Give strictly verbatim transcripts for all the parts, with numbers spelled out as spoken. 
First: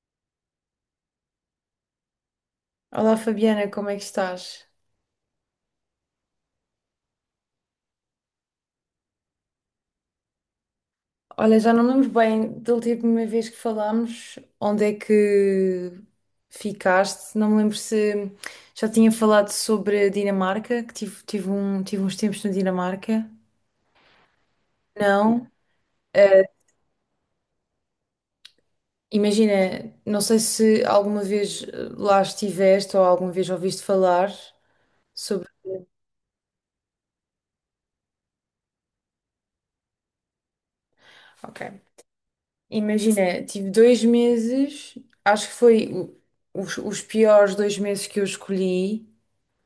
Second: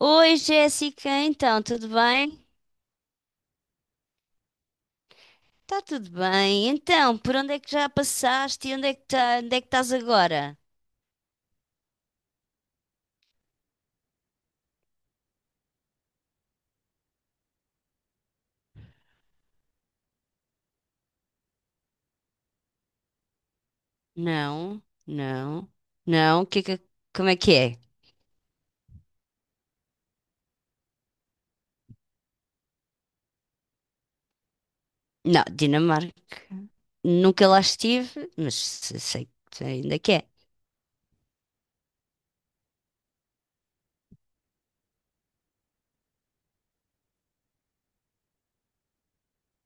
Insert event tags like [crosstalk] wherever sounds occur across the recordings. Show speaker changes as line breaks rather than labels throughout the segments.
Oi, Jéssica, então, tudo bem?
Olá Fabiana, como é que estás?
Tá tudo bem. Então, por onde é que já passaste e onde é que tá, onde é que estás agora?
Olha, já não me lembro bem da última vez que falámos, onde é que ficaste? Não me lembro se já tinha falado sobre a Dinamarca, que tive, tive, um, tive uns tempos na Dinamarca.
Não,
Não.
não,
Eh,
não. Que, que- como é que é?
imagina, não sei se alguma vez eh, lá estiveste ou alguma vez ouviste falar
Não,
sobre.
Dinamarca. Nunca lá estive, mas se- sei que ainda que é.
Ok. Imagina, tive dois meses, acho que foi o- os, os piores dois meses que eu escolhi,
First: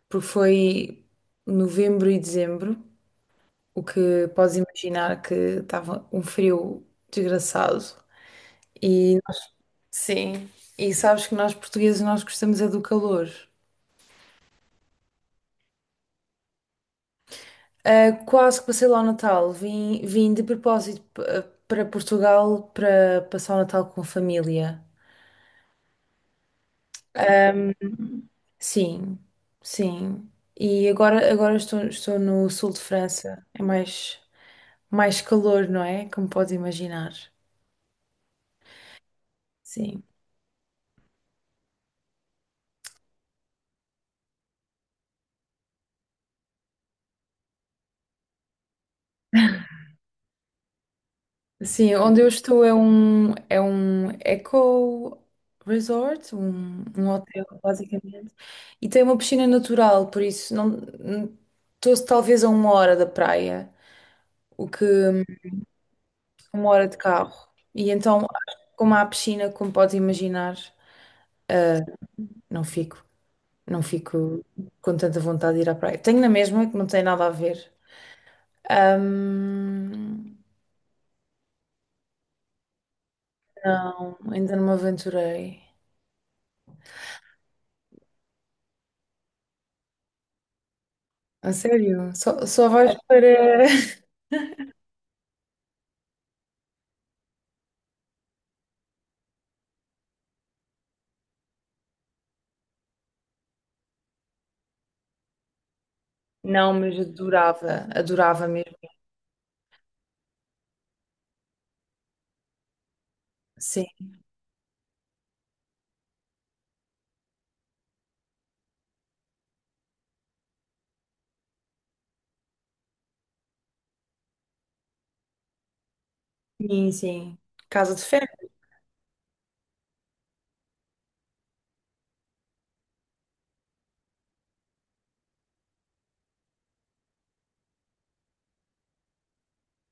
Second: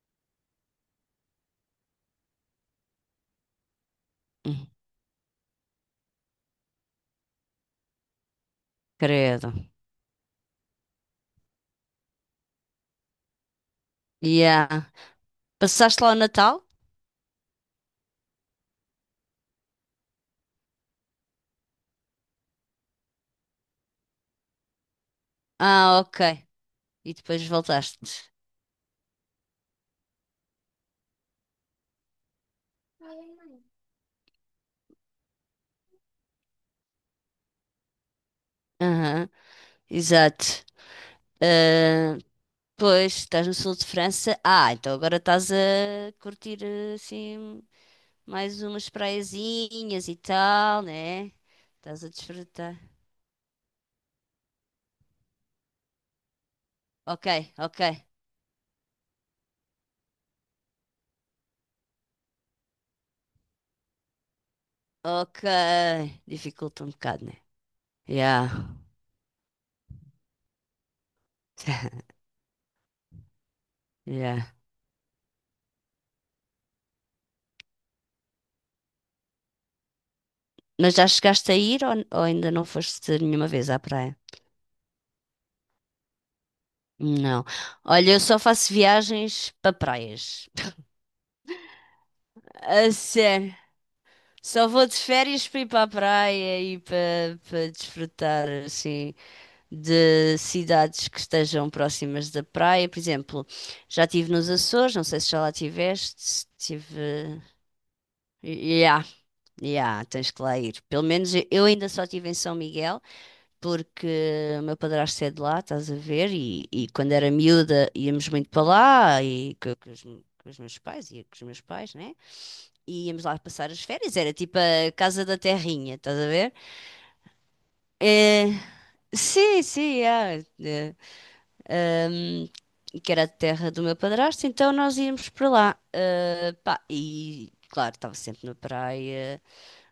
porque foi novembro e dezembro, o que podes
Hum.
imaginar que estava um frio desgraçado. E
Credo.
sim, e sabes que nós portugueses nós gostamos é do calor.
Yeah. Passaste lá o Natal?
Ah, quase que passei lá o Natal, vim, vim de propósito p- para Portugal para passar o Natal com a família.
Ah, ok. E depois voltaste.
Sim, sim. E agora, agora estou, estou no sul de França, é mais, mais calor, não é? Como podes imaginar.
Aham,
Sim.
exato. Ah, Pois, estás no sul de França. Ah, então agora estás a curtir assim mais umas praiazinhas e tal, né?
Sim,
Estás a
onde eu estou é
desfrutar.
um, é um eco resort, um, um
Ok,
hotel,
ok,
basicamente, e tem uma piscina natural, por isso não não- estou talvez a uma hora da praia, o que
ok.
uma
Dificulta
hora
um
de
bocado,
carro.
né?
E então,
Yeah,
como há piscina, como podes imaginar,
[laughs]
não fico, não fico
yeah.
com tanta vontade de ir à praia. Tenho na mesma, que não tem nada a ver. Ahm,
Mas já chegaste a ir ou, ou ainda não foste nenhuma vez à praia?
não, ainda não me aventurei.
Não. Olha, eu só faço viagens para praias.
A sério? Só, só
A
vais
sério.
para. [laughs]
Só vou de férias para ir para a praia e para para desfrutar assim de cidades que estejam próximas da praia. Por exemplo, já estive nos Açores, não sei se já lá estiveste.
Não, mas
Tive.
adorava, adorava mesmo.
Ya, ya, tens que lá ir. Pelo menos eu ainda só estive em São Miguel,
Sim,
porque o meu padrasto é de lá, estás a ver? E, e quando era miúda íamos muito para lá e co- com, os, com os meus pais, ia com os meus pais, né? E íamos lá passar as férias, era tipo a casa da terrinha, estás a ver?
sim, sim. Casa de
É,
férias?
sim, sim, ya, é. ahm, que era a terra do meu padrasto, então nós íamos para lá. Ah, pá, e claro, estava sempre na praia.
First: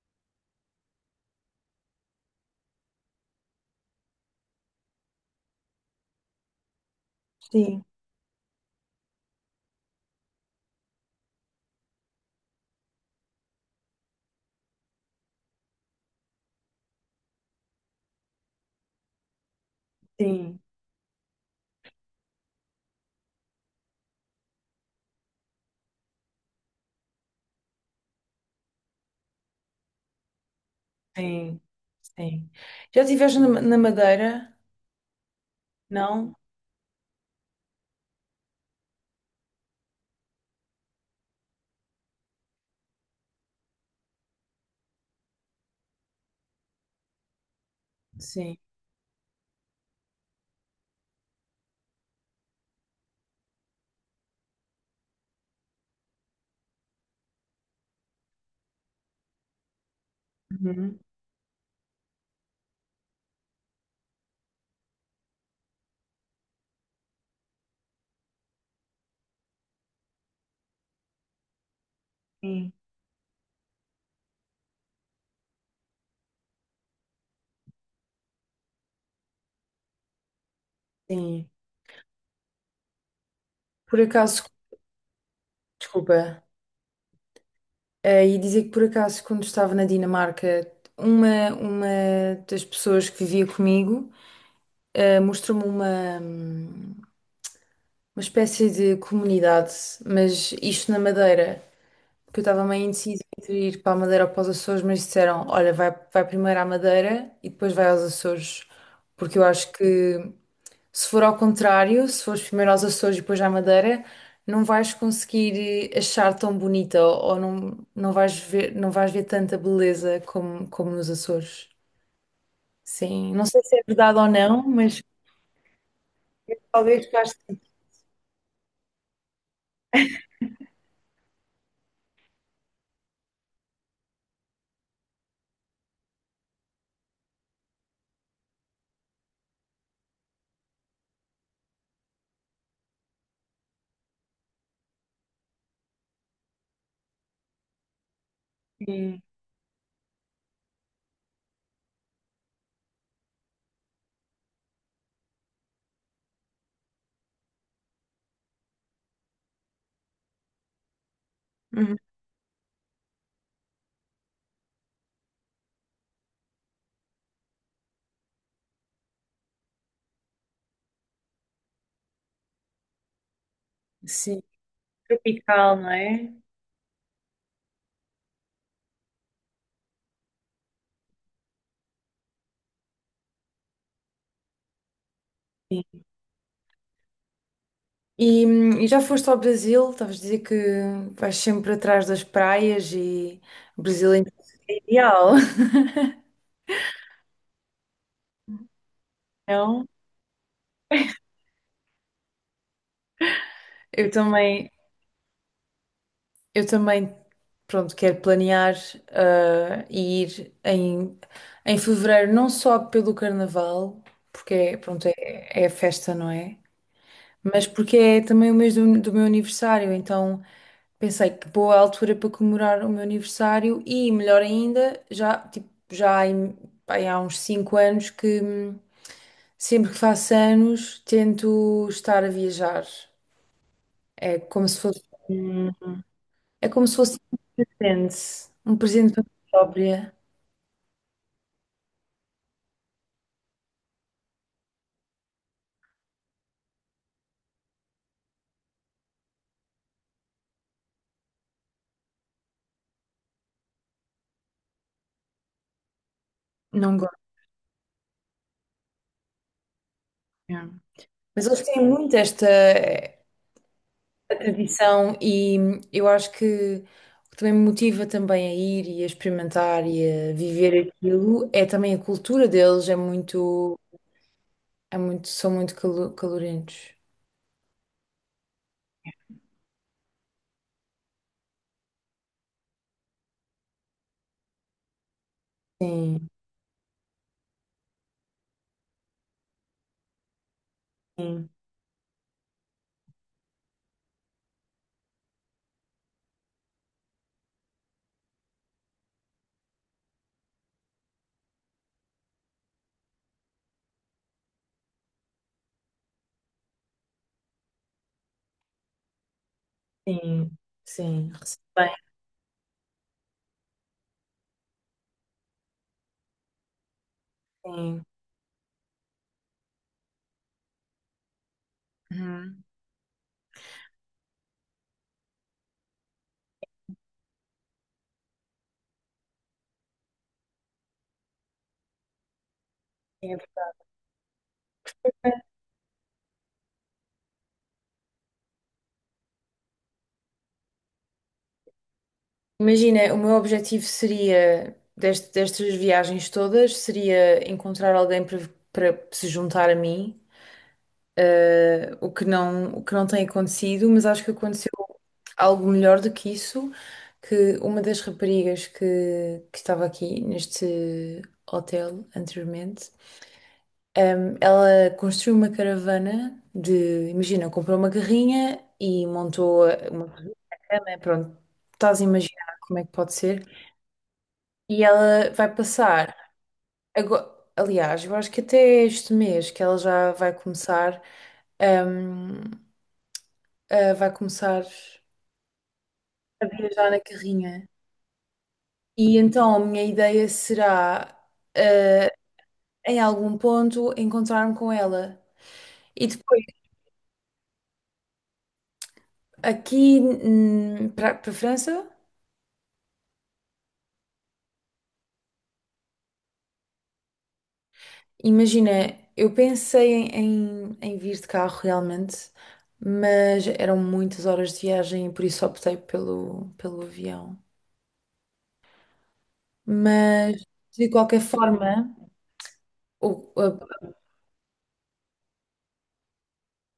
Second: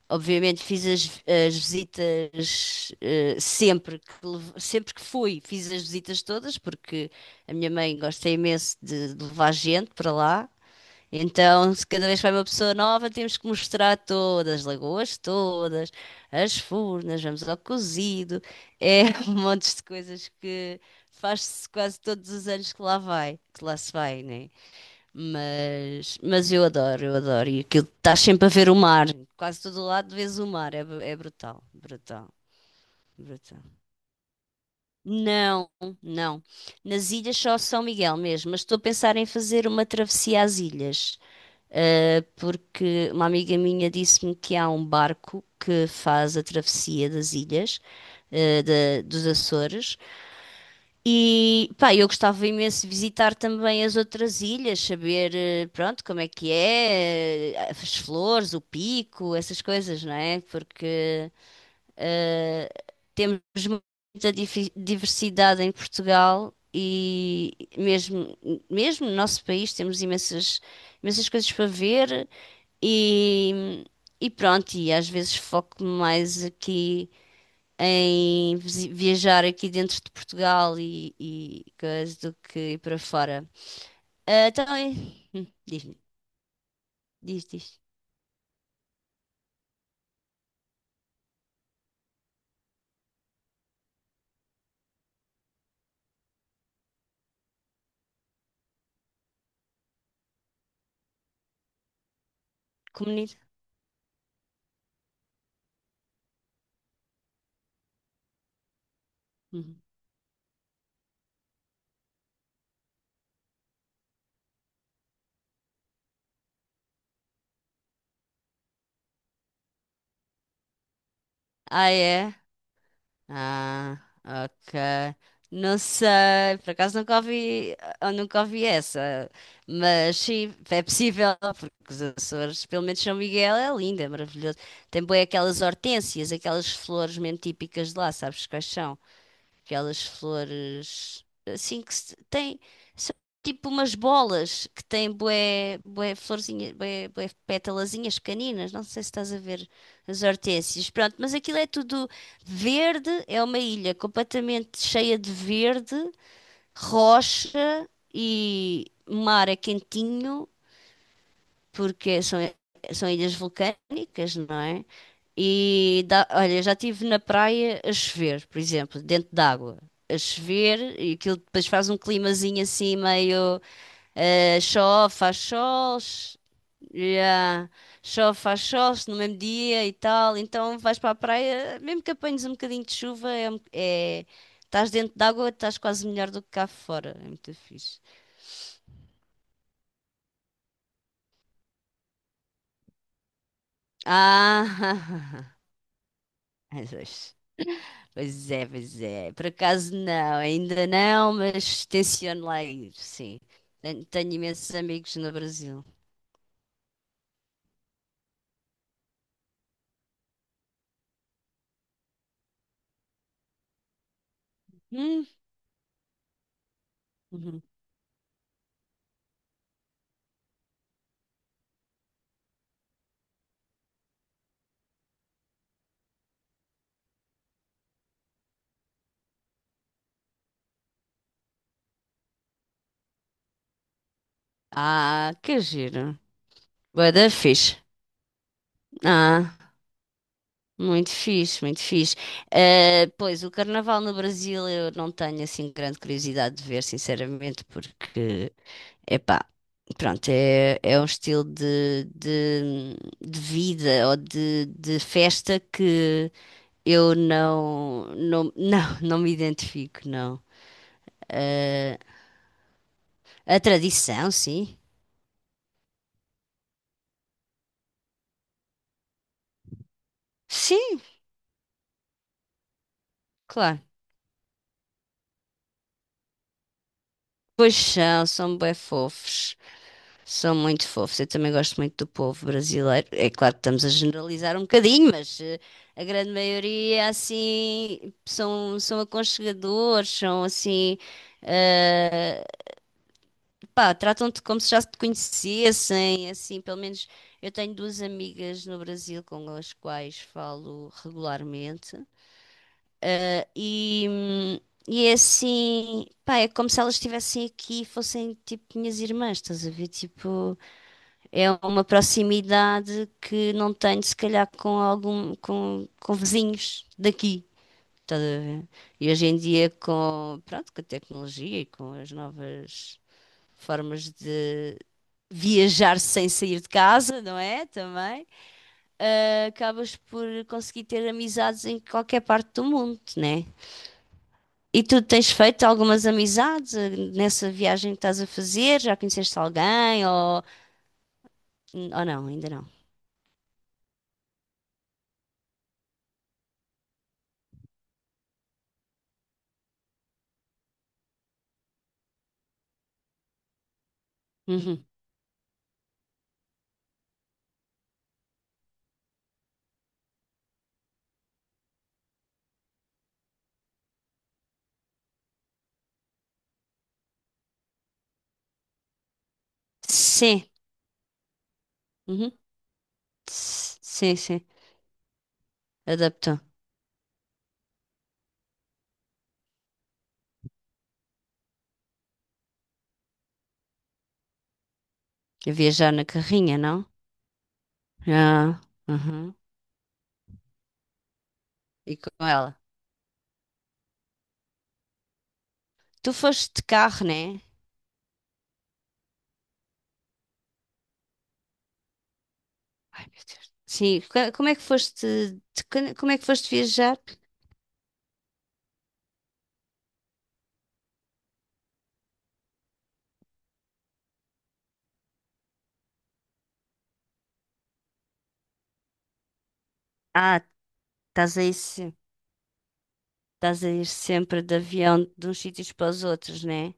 Obviamente fiz as, as visitas, ah, sempre que, lev- sempre que fui, fiz as visitas todas, porque a minha
Sim,
mãe gosta imenso de, de levar gente para lá. Então, se cada vez que vai uma pessoa nova, temos que mostrar todas, as lagoas todas, as furnas, vamos ao cozido, é [laughs] um monte de coisas
sim,
que faz-se quase todos os anos que lá vai, que lá se vai, né? Mas, mas eu adoro, eu adoro. E aquilo, estás sempre a ver o mar, quase todo o lado vês o mar, é, bru- é
sim,
brutal, brutal.
sim. Já estiveste
Brutal.
na, na Madeira?
Não,
Não?
não. Nas ilhas só São Miguel mesmo, mas estou a pensar em fazer uma travessia às ilhas. Uh, porque uma amiga minha disse-me que há um barco que faz a travessia das ilhas,
Sim.
uh, da- dos Açores. E pá, eu gostava imenso de visitar também as outras ilhas, saber, eh, pronto, como é que é, eh, as flores, o pico, essas coisas, não é?
Uhum.
Porque temos muita difi- diversidade em Portugal e mesmo, mesmo no nosso país temos imensas, imensas coisas para ver
Sim,
e, e pronto, e às vezes foco mais aqui em visi- viajar aqui dentro de Portugal e,
sim.
e coisas do que ir para fora.
Por acaso,
Ah, Então, e- hum, diz-me,
desculpa,
diz, diz.
eh, ia dizer que por acaso, quando estava na Dinamarca, uma, uma das pessoas que vivia comigo, eh, mostrou-me uma, hum, uma espécie de comunidade, mas isto na Madeira, que eu estava meio indecisa
Comunidade?
entre ir para a Madeira ou para os Açores, mas disseram, olha, vai, vai primeiro à Madeira e depois vai aos Açores, porque eu acho
Uhum.
que se for ao contrário, se fores primeiro aos Açores e depois à Madeira, não vais conseguir eh, achar tão bonita ou ou não, não vais ver, não vais ver tanta beleza como, como nos Açores.
Ah, é?
Sim, não sei se é
Ah,
verdade ou não,
ok.
mas
Não sei, por acaso
talvez
nunca
faça
ouvi, eu nunca ouvi essa, mas sim, é possível, porque os Açores, pelo menos São Miguel, é lindo, é maravilhoso. Tem bem aquelas hortênsias, aquelas flores mesmo típicas de lá, sabes quais são? Aquelas flores assim que se- têm. São tipo umas bolas que têm bué, bué florzinhas, bué, bué pétalazinhas pequeninas. Não sei se
assim,
estás a ver as hortênsias. Pronto, mas aquilo é tudo verde. É uma ilha completamente cheia de verde, rocha e mar é quentinho
uhum,
porque são, são ilhas vulcânicas, não é? E dá, olha, já estive na praia a chover, por exemplo, dentro d'água, a chover, e aquilo depois faz um climazinho assim meio
sim,
eh, chove, faz
tropical, não
sol,
é?
ch- Yeah, chove, faz sol no mesmo dia e tal. Então vais para a praia, mesmo que apanhes um bocadinho de chuva, é, um- é- estás dentro d'água, estás
Sim.
quase melhor do que cá fora. É muito fixe.
E, hum, e já foste ao Brasil? Estavas a dizer que vais sempre atrás das praias e o Brasil é ideal,
Ah, [laughs] às vezes. Pois é, pois é. Por
[laughs] não?
acaso não, ainda não, mas tenciono lá ir, sim. Tenho,
Eu
tenho
também,
imensos amigos no Brasil.
eu também, pronto, quero planear ah, e ir em, em fevereiro, não só pelo carnaval, porque é, pronto, é,
Hum,
é a festa, não é?
uhum.
Mas porque é também o mês do, do meu aniversário, então pensei que boa altura para comemorar o meu aniversário e, melhor ainda, já, tipo, já há em- bem, há uns cinco anos que hum, sempre que faço anos tento estar a viajar. É como se fosse,
Ah, que
um-
giro.
é como se
Bué
fosse
da
um
fixe.
presente, um presente para mim
Ah,
própria.
muito fixe, muito fixe. Eh, pois, o carnaval no Brasil eu não tenho assim grande curiosidade de ver, sinceramente, porque, epá, pronto, é, é um estilo de, de, de vida ou de, de festa que
Não
eu
gosto
não, não, não, não me identifico, não.
mesmo. Mas eles têm
Eh,
muito esta eh,
a tradição, sim.
tradição e hum, eu acho que o que também me motiva também a ir e a experimentar e a viver
Sim,
aquilo é também a cultura deles, é muito.
claro.
É muito, são muito calo- calorentos.
Pois são, são bem fofos. São muito fofos. Eu também gosto muito do povo brasileiro. É claro que estamos a generalizar um bocadinho, mas eh, a
Sim,
grande maioria, assim, são, são aconchegadores, são, assim,
sim,
ah, pá, tratam-te como se já te conhecessem, assim, pelo menos eu tenho duas amigas no Brasil com as quais falo regularmente, eh, e, hum, e é assim, pá, é como se elas estivessem aqui e fossem tipo minhas irmãs, estás a ver?
sim,
Tipo,
sim.
é
Recebo
uma
bem,
proximidade que não tenho se calhar com algum, com, com vizinhos daqui.
sim.
Estás a ver? E hoje em dia com, pronto, com a tecnologia e com as
Uhum.
novas formas viajar sem sair de casa, não é? Também. Ah, acabas por conseguir ter amizades em qualquer parte do mundo,
Sim.
né? E tu tens feito algumas amizades ah, nessa viagem que estás a fazer? Já conheceste alguém ou, ou não? Ainda não.
Imagina, o meu objetivo seria, dest- destas viagens todas, seria encontrar alguém para para se juntar a mim, eh, o que não, o que não tem acontecido, mas acho que aconteceu
Uhum.
algo melhor do que isso, que uma das raparigas que, que estava aqui neste hotel anteriormente. Ahm, ela construiu uma caravana de, imagina, comprou uma carrinha e montou uma
Sim.
cama, pronto, estás a
Uhum.
imaginar como é que pode ser.
S- Sim, sim.
E ela vai passar,
Adaptou.
agora, aliás, eu acho que até este mês que ela já vai começar, ahm, ah, vai começar
A viajar na
a
carrinha, não?
viajar na carrinha.
Ah,
E
uhum.
então a minha ideia será,
E
ah,
com ela?
em algum ponto, encontrar-me com ela. E
Tu
depois,
foste de carro, né?
aqui hum, para para a França.
Ai, meu Deus. Sim, co- como é que foste, de- como é que foste viajar?
Imagina, eu pensei em, em, em vir de carro realmente, mas eram muitas horas de viagem e por isso optei pelo, pelo avião. Mas,
Ah,
de qualquer
estás aí,
forma,
se-
o-
Estás a ir
a-
sempre de avião de uns sítios para os outros, né?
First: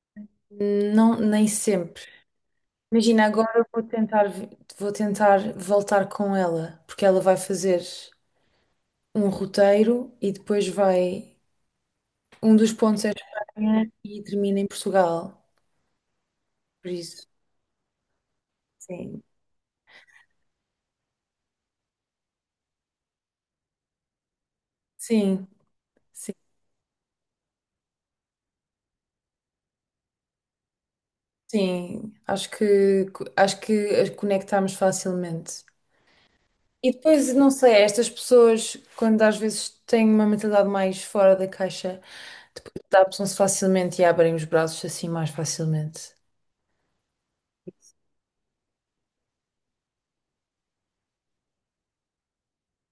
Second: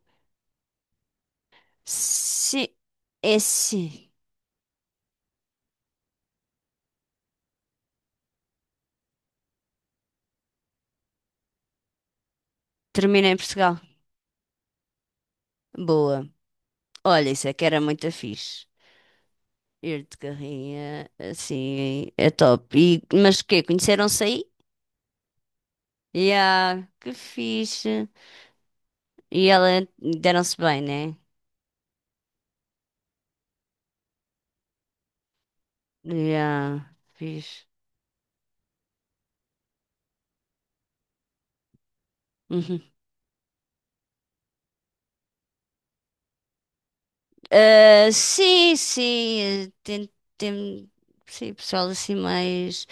não, nem sempre.
Sim,
Imagina,
é
agora eu vou
sim.
tentar, vi- vou tentar voltar com ela, porque ela vai fazer um roteiro e depois vai. Um dos pontos é
Termina em Portugal.
Espanha e termina em Portugal.
Boa.
Por isso,
Olha, isso é que era muito fixe.
sim.
Ir de carrinha, assim, é top. E, mas quê? Conheceram-se aí?
Sim. Sim.
Yeah, que fixe. E ela deram-se bem, né?
Sim, acho que acho que as conectamos facilmente.
Yeah,
E depois, não
fixe.
sei, estas pessoas, quando às vezes têm uma mentalidade mais fora da caixa, depois
Uhum.
adaptam-se facilmente e abrem os braços assim mais facilmente.
Ah, sim, sim. eh, Tem, tem, sim, pessoal assim mais.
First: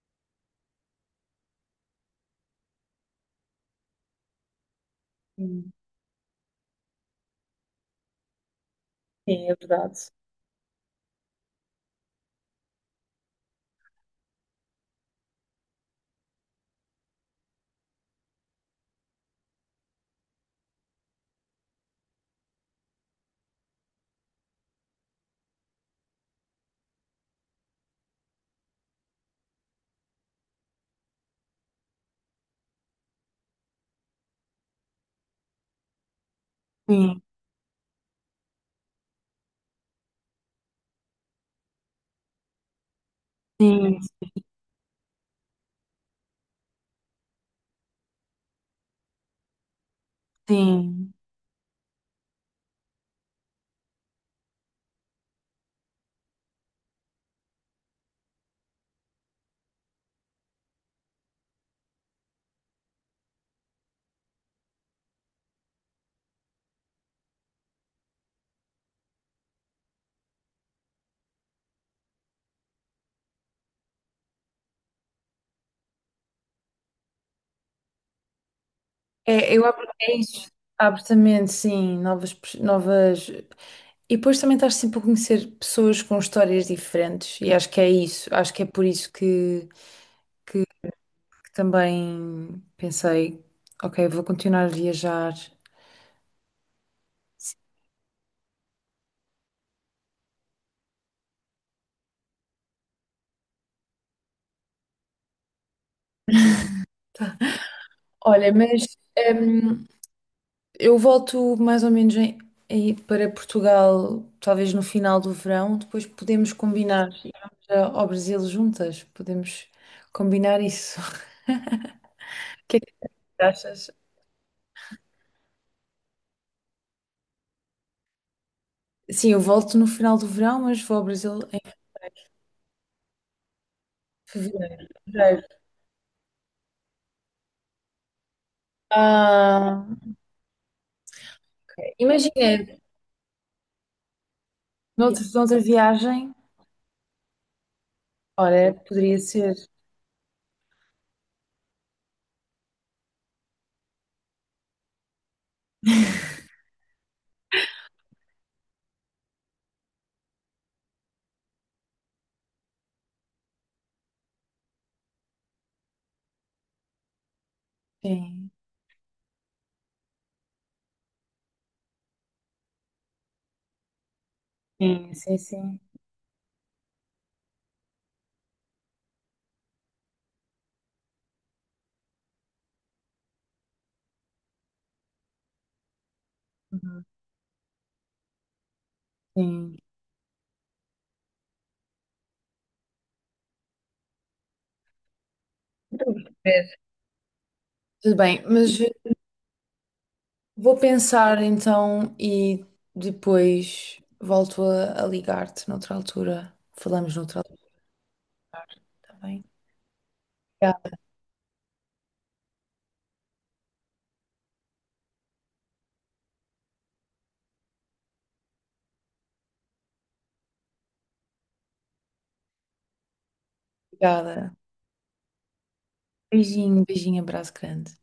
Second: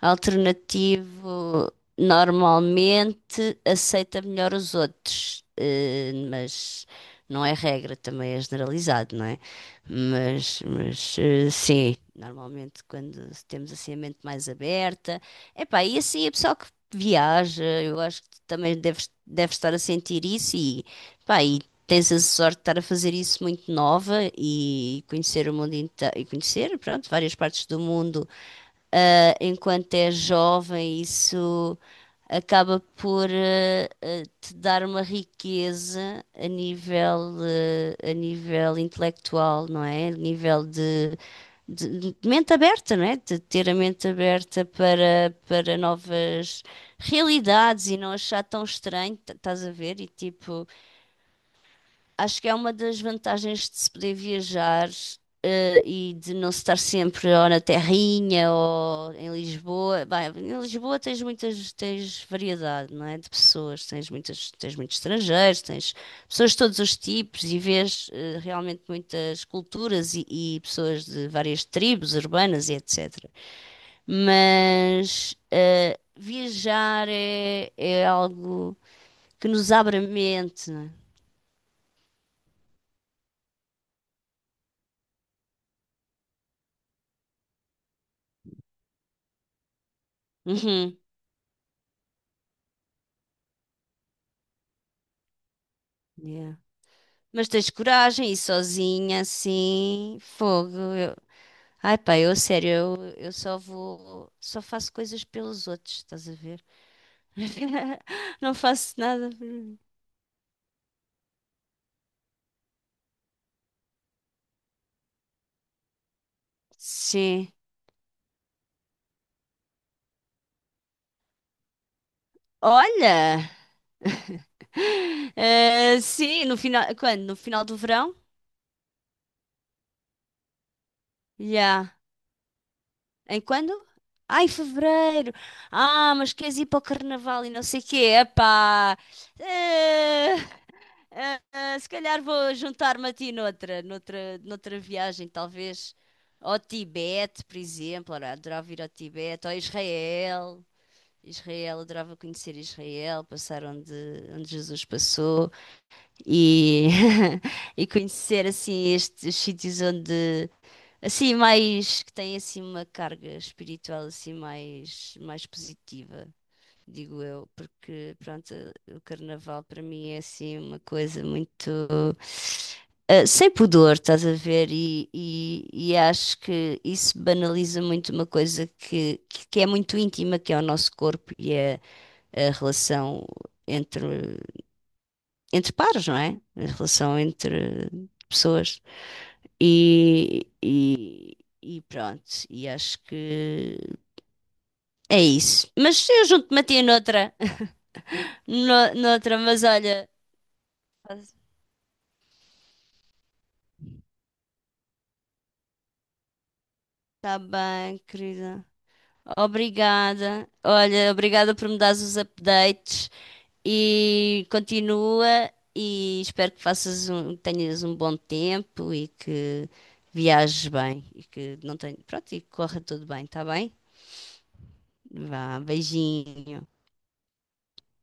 Alternativo normalmente aceita melhor os outros,
Sim,
eh, mas não é regra, também é generalizado, não é?
sim, é verdade.
Mas, mas eh, sim, normalmente quando temos assim a mente mais aberta, epá, e assim a pessoa que viaja, eu acho que tu também deves, deves estar a sentir isso e, pá, e tens a sorte de estar a fazer isso muito nova e conhecer o mundo inteiro, e conhecer, pronto, várias partes do mundo ah, enquanto é jovem, isso acaba por ah, ah, te dar uma riqueza a
Sim,
nível, ah, a nível intelectual, não é? A nível de, de- de mente aberta, não é? De ter a
sim,
mente aberta para, para novas realidades e não achar tão estranho, t- estás a ver? E tipo.
sim.
Acho que é uma das vantagens de se poder viajar, eh, e de não se estar sempre ou na Terrinha ou em Lisboa. Bem, em Lisboa tens muitas, tens variedade, não é? De pessoas, tens muitas, tens muitos estrangeiros, tens pessoas de todos os tipos e vês, eh, realmente muitas culturas e, e pessoas de várias tribos urbanas e etcétera. Mas eh, viajar é, é algo que
É, eu
nos
abro,
abre a
é isso.
mente. Não é?
Abro também, sim, novas, pers- novas. E depois também estás sempre a conhecer pessoas com histórias diferentes, e acho que é isso, acho que é por isso
Uhum.
que também pensei, ok, vou continuar a viajar.
Yeah. Mas tens coragem, e sozinha, assim, fogo. eu- Ai pá, eu a sério, eu, eu só vou, só faço coisas pelos outros, estás a ver? [laughs]
Olha,
Não faço
mas
nada por mim.
hum, eu volto mais ou menos em- aí para Portugal, talvez no final do verão, depois podemos combinar e
Sim.
vamos a- ao Brasil juntas, podemos combinar isso. [laughs] O que é que tu
Olha!
achas?
Eh, sim, no final, quando? No final do verão?
Sim, eu volto no final do verão, mas vou ao Brasil em
Já. Em quando? Ah, em
fevereiro.
fevereiro.
Fevereiro.
Ah, mas queres ir para o carnaval e não sei o quê. Epá.
Ah,
Eh, Ah, ah, se calhar vou
imagina,
juntar-me a ti noutra, noutra, noutra
noutra,
viagem,
noutra
talvez
viagem,
ao Tibete, por exemplo. Ora, adorava
olha,
ir ao
poderia
Tibete, ou
ser.
a Israel. Israel, adorava conhecer Israel, passar onde, onde Jesus passou e, [laughs] e conhecer assim estes sítios onde assim mais que têm assim uma carga espiritual assim mais mais positiva digo eu, porque
Sim,
pronto, o carnaval para mim é assim uma coisa muito eh, sem pudor, estás a ver? E,
sim, sim,
e-
sim.
e acho que isso banaliza muito uma coisa que, que, que é muito íntima, que é o nosso corpo e é a relação entre, entre pares, não é? A
Uhum,
relação entre pessoas.
sim.
E, e, e pronto, e acho que é isso. Mas eu junto-me a ti noutra,
Tudo bem,
[laughs]
mas
no, noutra, mas olha.
vou pensar então e depois volto a, a ligar-te noutra altura. Falamos
Tá
noutra altura,
bem, querida.
tá bem?
Obrigada. Olha, obrigada por me dares os updates e continua e espero que faças um, tenhas um bom tempo e que viajes bem e que não tenha, pronto, e que corra tudo bem, tá bem?
Obrigada.
Vá, beijinho.
Beijinho, beijinho, abraço grande.